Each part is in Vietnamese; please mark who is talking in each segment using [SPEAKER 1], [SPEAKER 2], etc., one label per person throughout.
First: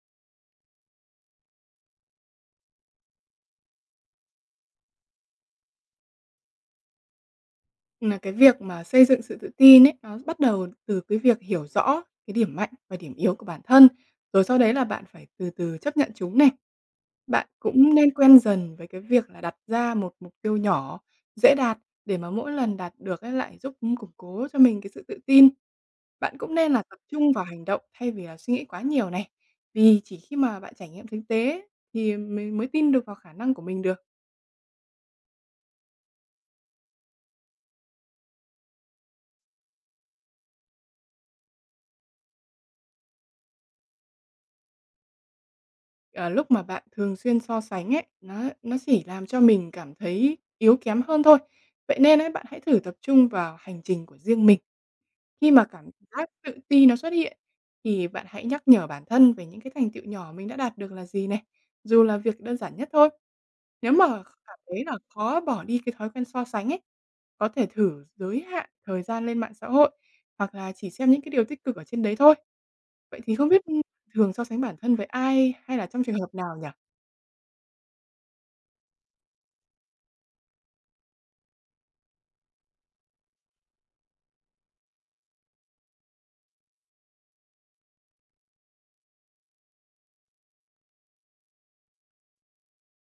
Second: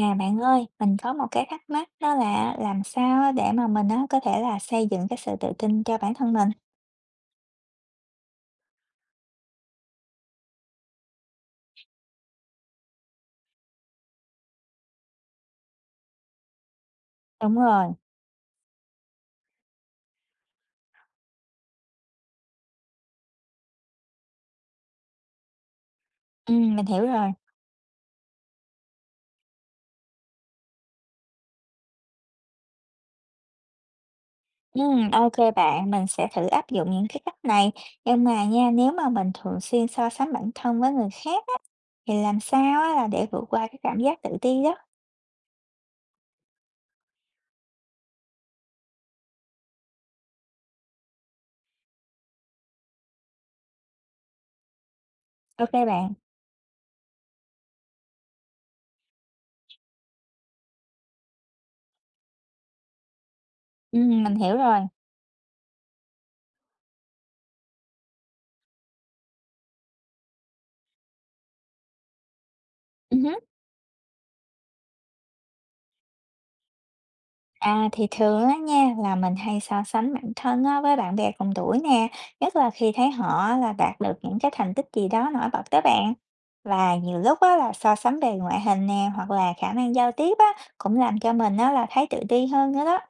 [SPEAKER 1] À, bạn ơi, mình có một cái thắc mắc đó là làm sao á để mà mình á có thể là xây dựng cái sự tự tin cho bản thân mình?
[SPEAKER 2] Là cái việc mà xây dựng sự tự tin ấy, nó bắt đầu từ cái việc hiểu rõ cái điểm mạnh và điểm yếu của bản thân, rồi sau đấy là bạn phải từ từ chấp nhận chúng này. Bạn
[SPEAKER 1] Đúng rồi.
[SPEAKER 2] cũng nên quen dần với cái việc là đặt ra một mục tiêu nhỏ, dễ đạt để mà mỗi lần đạt được ấy lại giúp củng cố cho mình cái sự tự tin. Bạn cũng nên là
[SPEAKER 1] Mình
[SPEAKER 2] tập
[SPEAKER 1] hiểu rồi.
[SPEAKER 2] trung vào hành động thay vì là suy nghĩ quá nhiều này. Vì chỉ khi mà bạn trải nghiệm thực tế ấy, thì mình mới tin được vào khả năng của mình được.
[SPEAKER 1] Ok bạn, mình sẽ thử áp dụng những cái cách này. Nhưng mà nha, nếu mà mình thường xuyên so sánh bản thân với người khác á, thì làm sao á là để vượt qua cái cảm giác tự ti đó?
[SPEAKER 2] Ờ, lúc mà bạn thường xuyên so sánh ấy, nó chỉ làm cho mình cảm thấy yếu kém hơn thôi. Vậy nên ấy, bạn hãy thử tập trung vào hành trình của riêng mình khi mà
[SPEAKER 1] Ok
[SPEAKER 2] cảm
[SPEAKER 1] bạn.
[SPEAKER 2] giác tự ti nó xuất hiện thì bạn hãy nhắc nhở bản thân về những cái thành tựu nhỏ mình đã đạt được là gì này, dù là việc đơn giản nhất thôi. Nếu mà
[SPEAKER 1] Mình hiểu
[SPEAKER 2] cảm
[SPEAKER 1] rồi.
[SPEAKER 2] thấy là khó bỏ đi cái thói quen so sánh ấy, có thể thử giới hạn thời gian lên mạng xã hội hoặc là chỉ xem những cái điều tích cực ở trên đấy thôi. Vậy thì
[SPEAKER 1] Ừ.
[SPEAKER 2] không biết, thường so sánh bản thân với ai hay là trong trường hợp nào nhỉ?
[SPEAKER 1] À thì thường á nha là mình hay so sánh bản thân á, với bạn bè cùng tuổi nè, nhất là khi thấy họ là đạt được những cái thành tích gì đó nổi bật đó bạn. Và nhiều lúc á, là so sánh về ngoại hình nè hoặc là khả năng giao tiếp á, cũng làm cho mình á, là thấy tự ti hơn nữa đó.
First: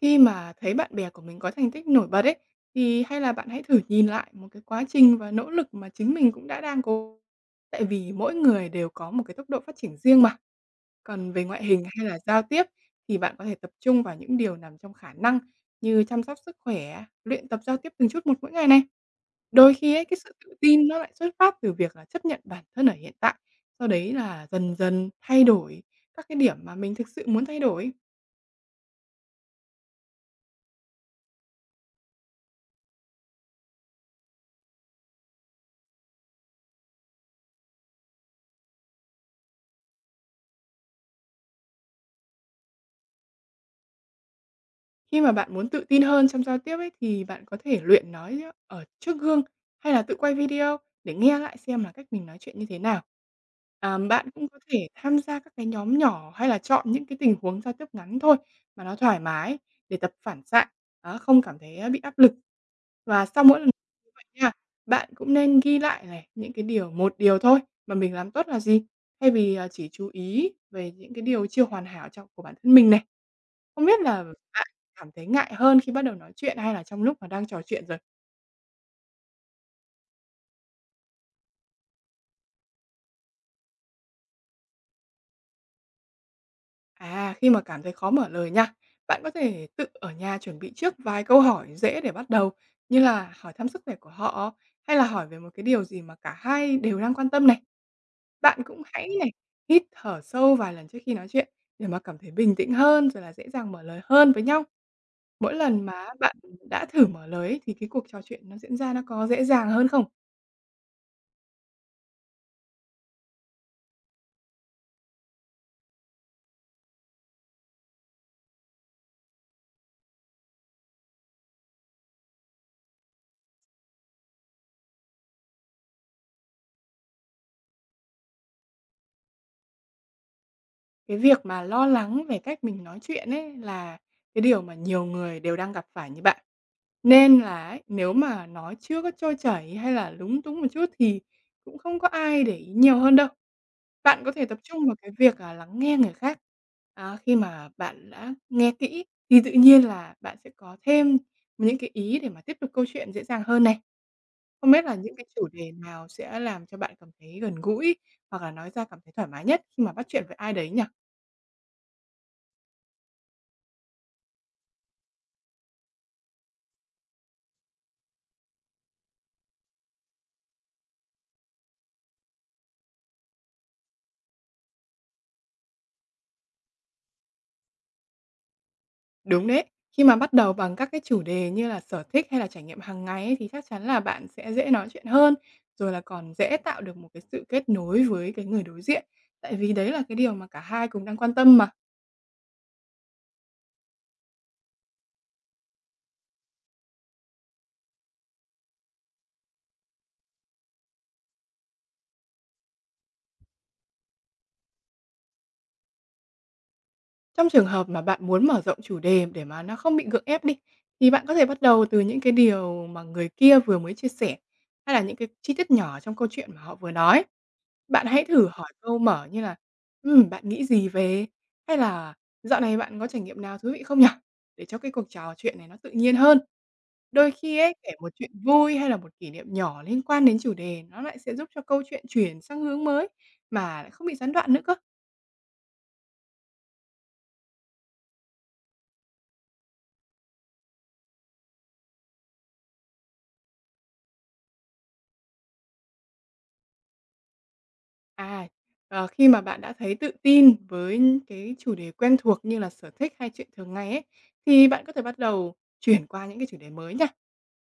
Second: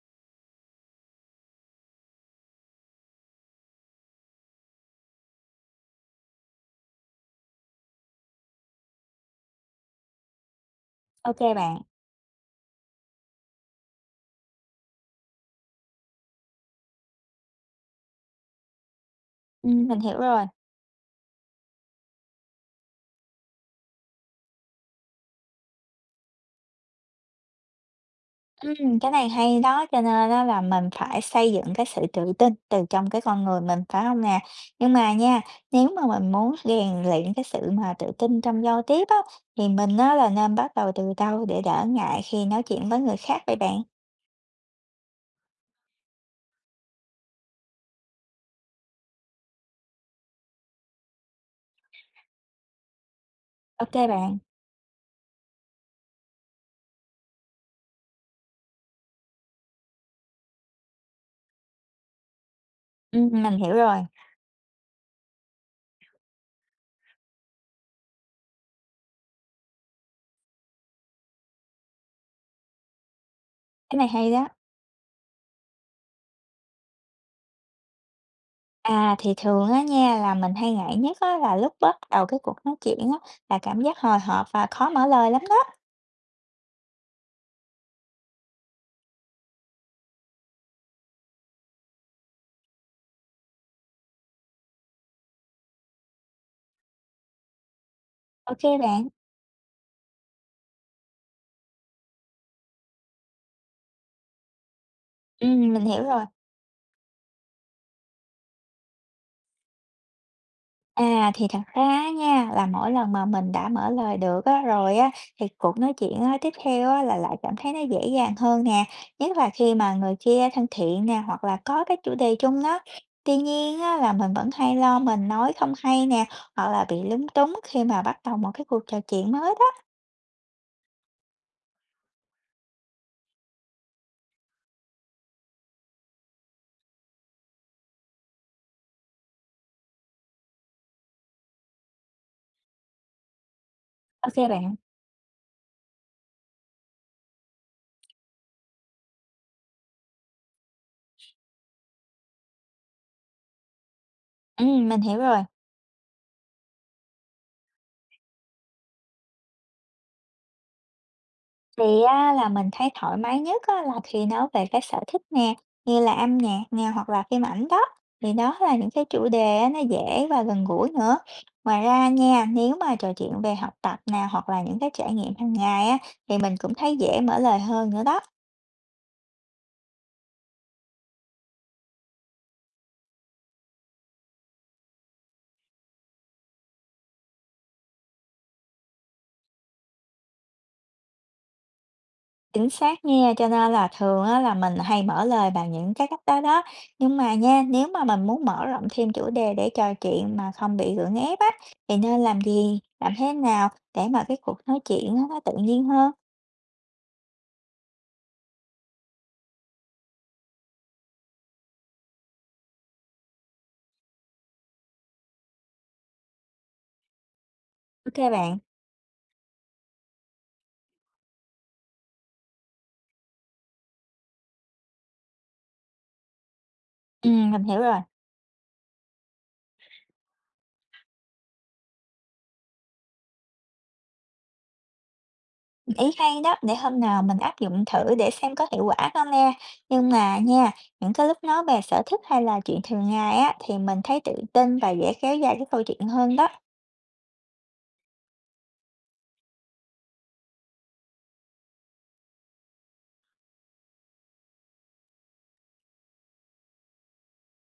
[SPEAKER 2] Khi mà thấy bạn bè của mình có thành tích nổi bật ấy, thì hay là bạn hãy thử nhìn lại một cái quá trình và nỗ lực mà chính mình cũng đã đang cố. Tại vì mỗi người đều có một cái tốc độ phát triển riêng mà. Còn
[SPEAKER 1] Ok
[SPEAKER 2] về ngoại
[SPEAKER 1] bạn.
[SPEAKER 2] hình hay là giao tiếp thì bạn có thể tập trung vào những điều nằm trong khả năng như chăm sóc sức khỏe, luyện tập giao tiếp từng chút một mỗi ngày này.
[SPEAKER 1] Ừ.
[SPEAKER 2] Đôi khi
[SPEAKER 1] Mình
[SPEAKER 2] ấy, cái
[SPEAKER 1] hiểu
[SPEAKER 2] sự
[SPEAKER 1] rồi.
[SPEAKER 2] tự tin nó lại xuất phát từ việc là chấp nhận bản thân ở hiện tại, sau đấy là dần dần thay đổi các cái điểm mà mình thực sự muốn thay đổi.
[SPEAKER 1] Cái này hay đó, cho nên đó là mình phải xây dựng cái sự tự tin từ trong cái con người mình, phải không nè? Nhưng mà nha, nếu mà mình muốn rèn luyện cái sự mà tự tin trong giao tiếp á, thì mình á là nên bắt đầu từ đâu để đỡ ngại khi nói chuyện với người khác vậy bạn?
[SPEAKER 2] Khi mà bạn muốn tự tin hơn trong giao tiếp ấy, thì bạn có thể luyện nói ở trước gương hay là tự quay video để nghe lại xem là cách mình nói chuyện như thế nào.
[SPEAKER 1] Ok
[SPEAKER 2] À, bạn
[SPEAKER 1] bạn.
[SPEAKER 2] cũng có thể tham gia các cái nhóm nhỏ hay là chọn những cái tình huống giao tiếp ngắn thôi mà nó thoải mái để tập phản xạ, đó, không cảm thấy bị áp lực. Và sau
[SPEAKER 1] Mình
[SPEAKER 2] mỗi lần
[SPEAKER 1] hiểu rồi.
[SPEAKER 2] như vậy nha, bạn cũng nên ghi lại này những cái điều một điều thôi mà mình làm tốt là gì, thay vì chỉ chú ý về những cái điều chưa hoàn hảo trong của bản thân mình này. Không
[SPEAKER 1] Cái
[SPEAKER 2] biết
[SPEAKER 1] này
[SPEAKER 2] là
[SPEAKER 1] hay đó.
[SPEAKER 2] bạn cảm thấy ngại hơn khi bắt đầu nói chuyện hay là trong lúc mà đang trò chuyện rồi?
[SPEAKER 1] À, thì thường á nha, là mình hay ngại nhất á là lúc bắt đầu cái cuộc nói chuyện á, là cảm giác hồi hộp và khó mở lời lắm đó.
[SPEAKER 2] À, khi mà cảm thấy khó mở lời nha, bạn có thể tự ở nhà chuẩn bị trước vài câu hỏi dễ để bắt đầu, như là hỏi thăm sức khỏe của họ hay là hỏi về một cái điều gì mà cả hai đều đang quan tâm này.
[SPEAKER 1] Ok
[SPEAKER 2] Bạn cũng hãy
[SPEAKER 1] bạn.
[SPEAKER 2] này hít thở sâu vài lần trước khi nói chuyện để mà cảm thấy bình tĩnh hơn rồi là dễ dàng mở lời hơn với nhau. Mỗi
[SPEAKER 1] Mình
[SPEAKER 2] lần
[SPEAKER 1] hiểu
[SPEAKER 2] mà
[SPEAKER 1] rồi.
[SPEAKER 2] bạn đã thử mở lời ấy, thì cái cuộc trò chuyện nó diễn ra nó có dễ dàng hơn không?
[SPEAKER 1] À, thì thật ra á nha, là mỗi lần mà mình đã mở lời được á, rồi á, thì cuộc nói chuyện á, tiếp theo á, là lại cảm thấy nó dễ dàng hơn nè, nhất là khi mà người kia thân thiện nè, hoặc là có cái chủ đề chung đó. Tuy nhiên á, là mình vẫn hay lo mình nói không hay nè, hoặc là bị lúng túng khi mà bắt đầu một cái cuộc trò chuyện mới đó.
[SPEAKER 2] Cái việc mà lo lắng về cách mình nói chuyện ấy là cái điều mà nhiều người đều đang gặp phải như bạn. Nên là ấy, nếu mà nói chưa có trôi chảy hay là lúng túng một chút thì cũng không có ai để ý nhiều hơn đâu. Bạn có
[SPEAKER 1] Ok
[SPEAKER 2] thể tập
[SPEAKER 1] bạn.
[SPEAKER 2] trung vào cái việc là lắng nghe người khác. À, khi mà bạn đã nghe kỹ thì tự nhiên là bạn sẽ có thêm những cái ý để mà tiếp tục câu chuyện dễ dàng hơn này.
[SPEAKER 1] Ừ,
[SPEAKER 2] Không biết là
[SPEAKER 1] mình
[SPEAKER 2] những
[SPEAKER 1] hiểu
[SPEAKER 2] cái
[SPEAKER 1] rồi.
[SPEAKER 2] chủ đề nào sẽ làm cho bạn cảm thấy gần gũi hoặc là nói ra cảm thấy thoải mái nhất khi mà bắt chuyện với ai đấy nhỉ?
[SPEAKER 1] Thì á, là mình thấy thoải mái nhất á, là khi nói về cái sở thích nè, như là âm nhạc nè hoặc là phim ảnh đó, thì đó là những cái chủ đề á, nó dễ và gần gũi nữa. Ngoài ra nha, nếu mà trò chuyện về học tập nè hoặc là những cái trải nghiệm hàng ngày á, thì mình cũng thấy dễ mở lời hơn nữa đó.
[SPEAKER 2] Đúng đấy. Khi mà bắt đầu bằng các cái chủ đề như là sở thích hay là trải nghiệm hàng ngày ấy, thì chắc chắn là bạn sẽ dễ nói chuyện hơn, rồi là còn dễ tạo được một cái sự kết nối với cái người đối diện. Tại vì đấy là cái điều mà cả hai cùng đang quan tâm mà.
[SPEAKER 1] Chính xác nha, cho nên là thường á, là mình hay mở lời bằng những cái cách đó đó. Nhưng mà nha, nếu mà mình muốn mở rộng thêm chủ đề để trò chuyện mà không bị gượng ép á, thì nên làm gì, làm thế nào để mà cái cuộc nói chuyện á, nó tự nhiên hơn?
[SPEAKER 2] Trong trường hợp mà bạn muốn mở rộng chủ đề để mà nó không bị gượng ép đi, thì bạn có thể bắt đầu từ những cái điều mà người kia vừa mới chia sẻ, hay là những cái chi tiết nhỏ trong câu chuyện mà họ vừa nói. Bạn
[SPEAKER 1] Ok
[SPEAKER 2] hãy thử
[SPEAKER 1] bạn,
[SPEAKER 2] hỏi câu mở như là bạn nghĩ gì về?" hay là "Dạo này bạn có trải nghiệm nào thú vị không nhỉ?" để cho cái cuộc trò chuyện này nó tự nhiên hơn.
[SPEAKER 1] ừ,
[SPEAKER 2] Đôi khi
[SPEAKER 1] mình
[SPEAKER 2] ấy,
[SPEAKER 1] hiểu
[SPEAKER 2] kể
[SPEAKER 1] rồi.
[SPEAKER 2] một chuyện vui hay là một kỷ niệm nhỏ liên quan đến chủ đề nó lại sẽ giúp cho câu chuyện chuyển sang hướng mới mà lại không bị gián đoạn nữa cơ.
[SPEAKER 1] Ý hay đó, để hôm nào mình áp dụng thử để xem có hiệu quả không nha. Nhưng mà nha, những cái lúc nói về sở thích hay là chuyện thường ngày á, thì mình thấy tự tin và dễ kéo dài cái câu chuyện hơn đó.
[SPEAKER 2] À, khi mà bạn đã thấy tự tin với những cái chủ đề quen thuộc như là sở thích hay chuyện thường ngày ấy, thì bạn có thể bắt đầu chuyển qua những cái chủ đề mới nha.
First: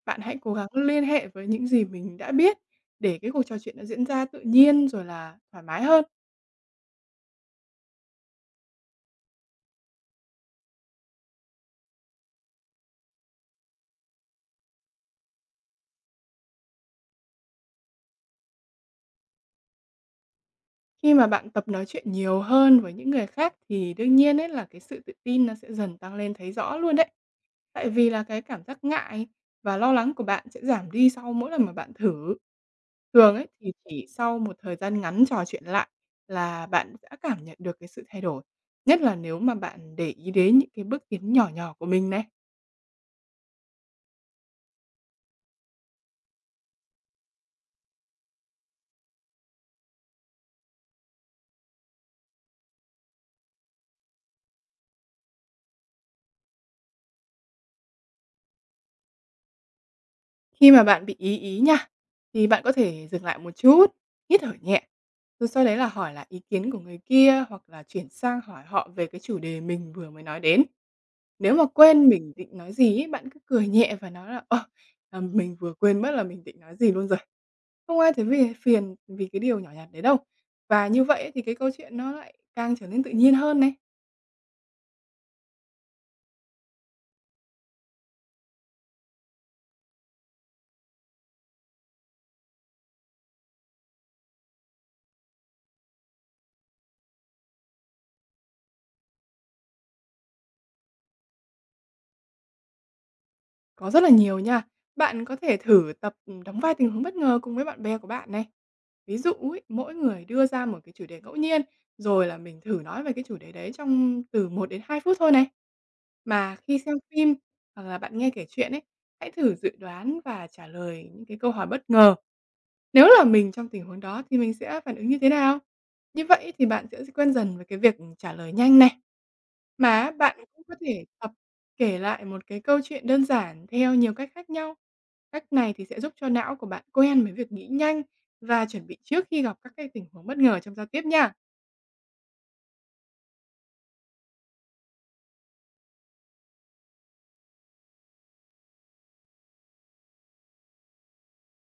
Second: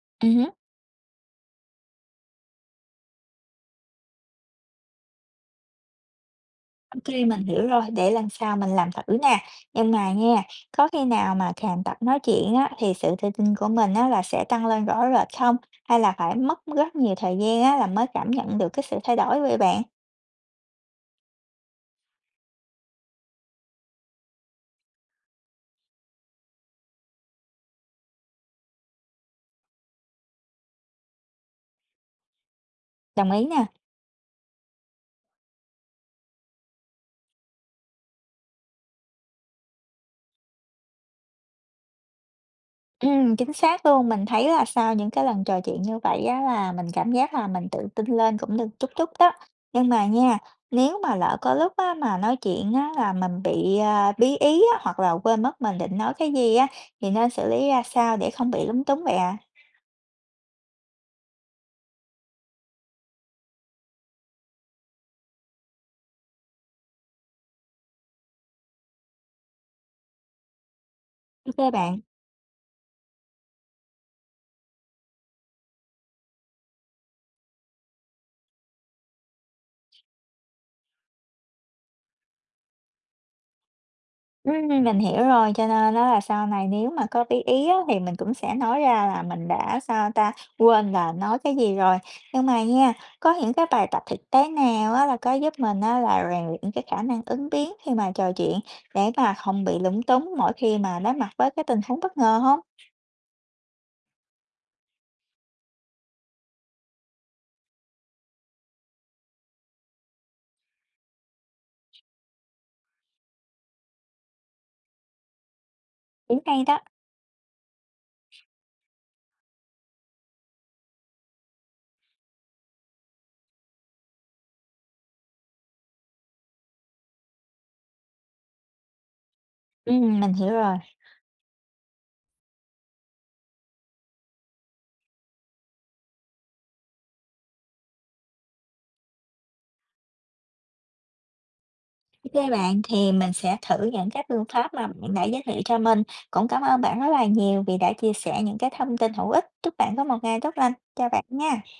[SPEAKER 2] Bạn
[SPEAKER 1] Ừ.
[SPEAKER 2] hãy cố gắng liên hệ với những gì mình đã biết để cái cuộc trò chuyện nó diễn ra tự nhiên rồi là thoải mái hơn.
[SPEAKER 1] OK, mình hiểu rồi, để lần sau mình làm thử nè. Nhưng mà nha, có khi nào mà càng tập nói chuyện á, thì sự tự tin của mình á, là sẽ tăng lên rõ rệt không? Hay là phải mất rất nhiều thời gian á, là mới cảm nhận được cái sự thay đổi vậy bạn?
[SPEAKER 2] Khi mà bạn tập nói chuyện nhiều hơn với những người khác thì đương nhiên ấy là cái sự tự tin nó sẽ dần tăng lên thấy rõ luôn đấy. Tại vì là cái cảm giác ngại và lo lắng của bạn sẽ giảm đi sau mỗi lần mà bạn thử.
[SPEAKER 1] Đồng
[SPEAKER 2] Thường
[SPEAKER 1] ý
[SPEAKER 2] ấy
[SPEAKER 1] nè.
[SPEAKER 2] thì chỉ sau một thời gian ngắn trò chuyện lại là bạn đã cảm nhận được cái sự thay đổi, nhất là nếu mà bạn để ý đến những cái bước tiến nhỏ nhỏ của mình này.
[SPEAKER 1] Chính xác luôn. Mình thấy là sau những cái lần trò chuyện như vậy á là mình cảm giác là mình tự tin lên cũng được chút chút đó. Nhưng mà nha, nếu mà lỡ có lúc á mà nói chuyện á là mình bị, bí ý á, hoặc là quên mất mình định nói cái gì á, thì nên xử lý ra sao để không bị lúng túng vậy ạ?
[SPEAKER 2] Khi mà bạn bị ý ý nha, thì bạn có thể dừng lại một chút, hít thở nhẹ, rồi sau đấy là hỏi lại ý kiến của người kia hoặc là chuyển sang hỏi họ về cái chủ đề mình vừa mới nói đến. Nếu mà
[SPEAKER 1] OK bạn.
[SPEAKER 2] quên mình định nói gì ấy, bạn cứ cười nhẹ và nói là "Ờ, à, mình vừa quên mất là mình định nói gì luôn rồi." Không ai thấy vì phiền vì cái điều nhỏ nhặt đấy đâu. Và như vậy ấy thì cái câu chuyện nó lại càng trở nên tự nhiên hơn này.
[SPEAKER 1] Mình hiểu rồi, cho nên á là sau này nếu mà có bí ý á, thì mình cũng sẽ nói ra là mình đã, sao ta, quên là nói cái gì rồi. Nhưng mà nha, có những cái bài tập thực tế nào á, là có giúp mình á, là rèn luyện cái khả năng ứng biến khi mà trò chuyện để mà không bị lúng túng mỗi khi mà đối mặt với cái tình huống bất ngờ không?
[SPEAKER 2] Có rất là nhiều nha. Bạn có thể thử tập, đóng vai tình huống bất ngờ cùng với bạn bè của bạn này. Ví dụ ấy, mỗi người đưa ra một cái chủ đề ngẫu nhiên, rồi là mình thử nói về cái chủ đề đấy trong từ 1 đến 2 phút thôi này.
[SPEAKER 1] Cũng
[SPEAKER 2] Mà
[SPEAKER 1] hay
[SPEAKER 2] khi
[SPEAKER 1] đó.
[SPEAKER 2] xem phim hoặc là bạn nghe kể chuyện ấy, hãy thử dự đoán và trả lời những cái câu hỏi bất ngờ. Nếu là mình trong tình huống đó thì mình sẽ phản ứng như thế nào? Như vậy thì bạn sẽ quen dần với cái việc trả lời nhanh này. Mà
[SPEAKER 1] Mình
[SPEAKER 2] bạn
[SPEAKER 1] hiểu
[SPEAKER 2] cũng có
[SPEAKER 1] rồi.
[SPEAKER 2] thể tập kể lại một cái câu chuyện đơn giản theo nhiều cách khác nhau. Cách này thì sẽ giúp cho não của bạn quen với việc nghĩ nhanh và chuẩn bị trước khi gặp các cái tình huống bất ngờ trong giao tiếp nha.
[SPEAKER 1] Ô bạn, thì mình sẽ thử những cái phương pháp mà bạn đã giới thiệu cho mình. Cũng cảm ơn bạn rất là nhiều vì đã chia sẻ những cái thông tin hữu ích. Chúc bạn có một ngày tốt lành. Chào bạn nha.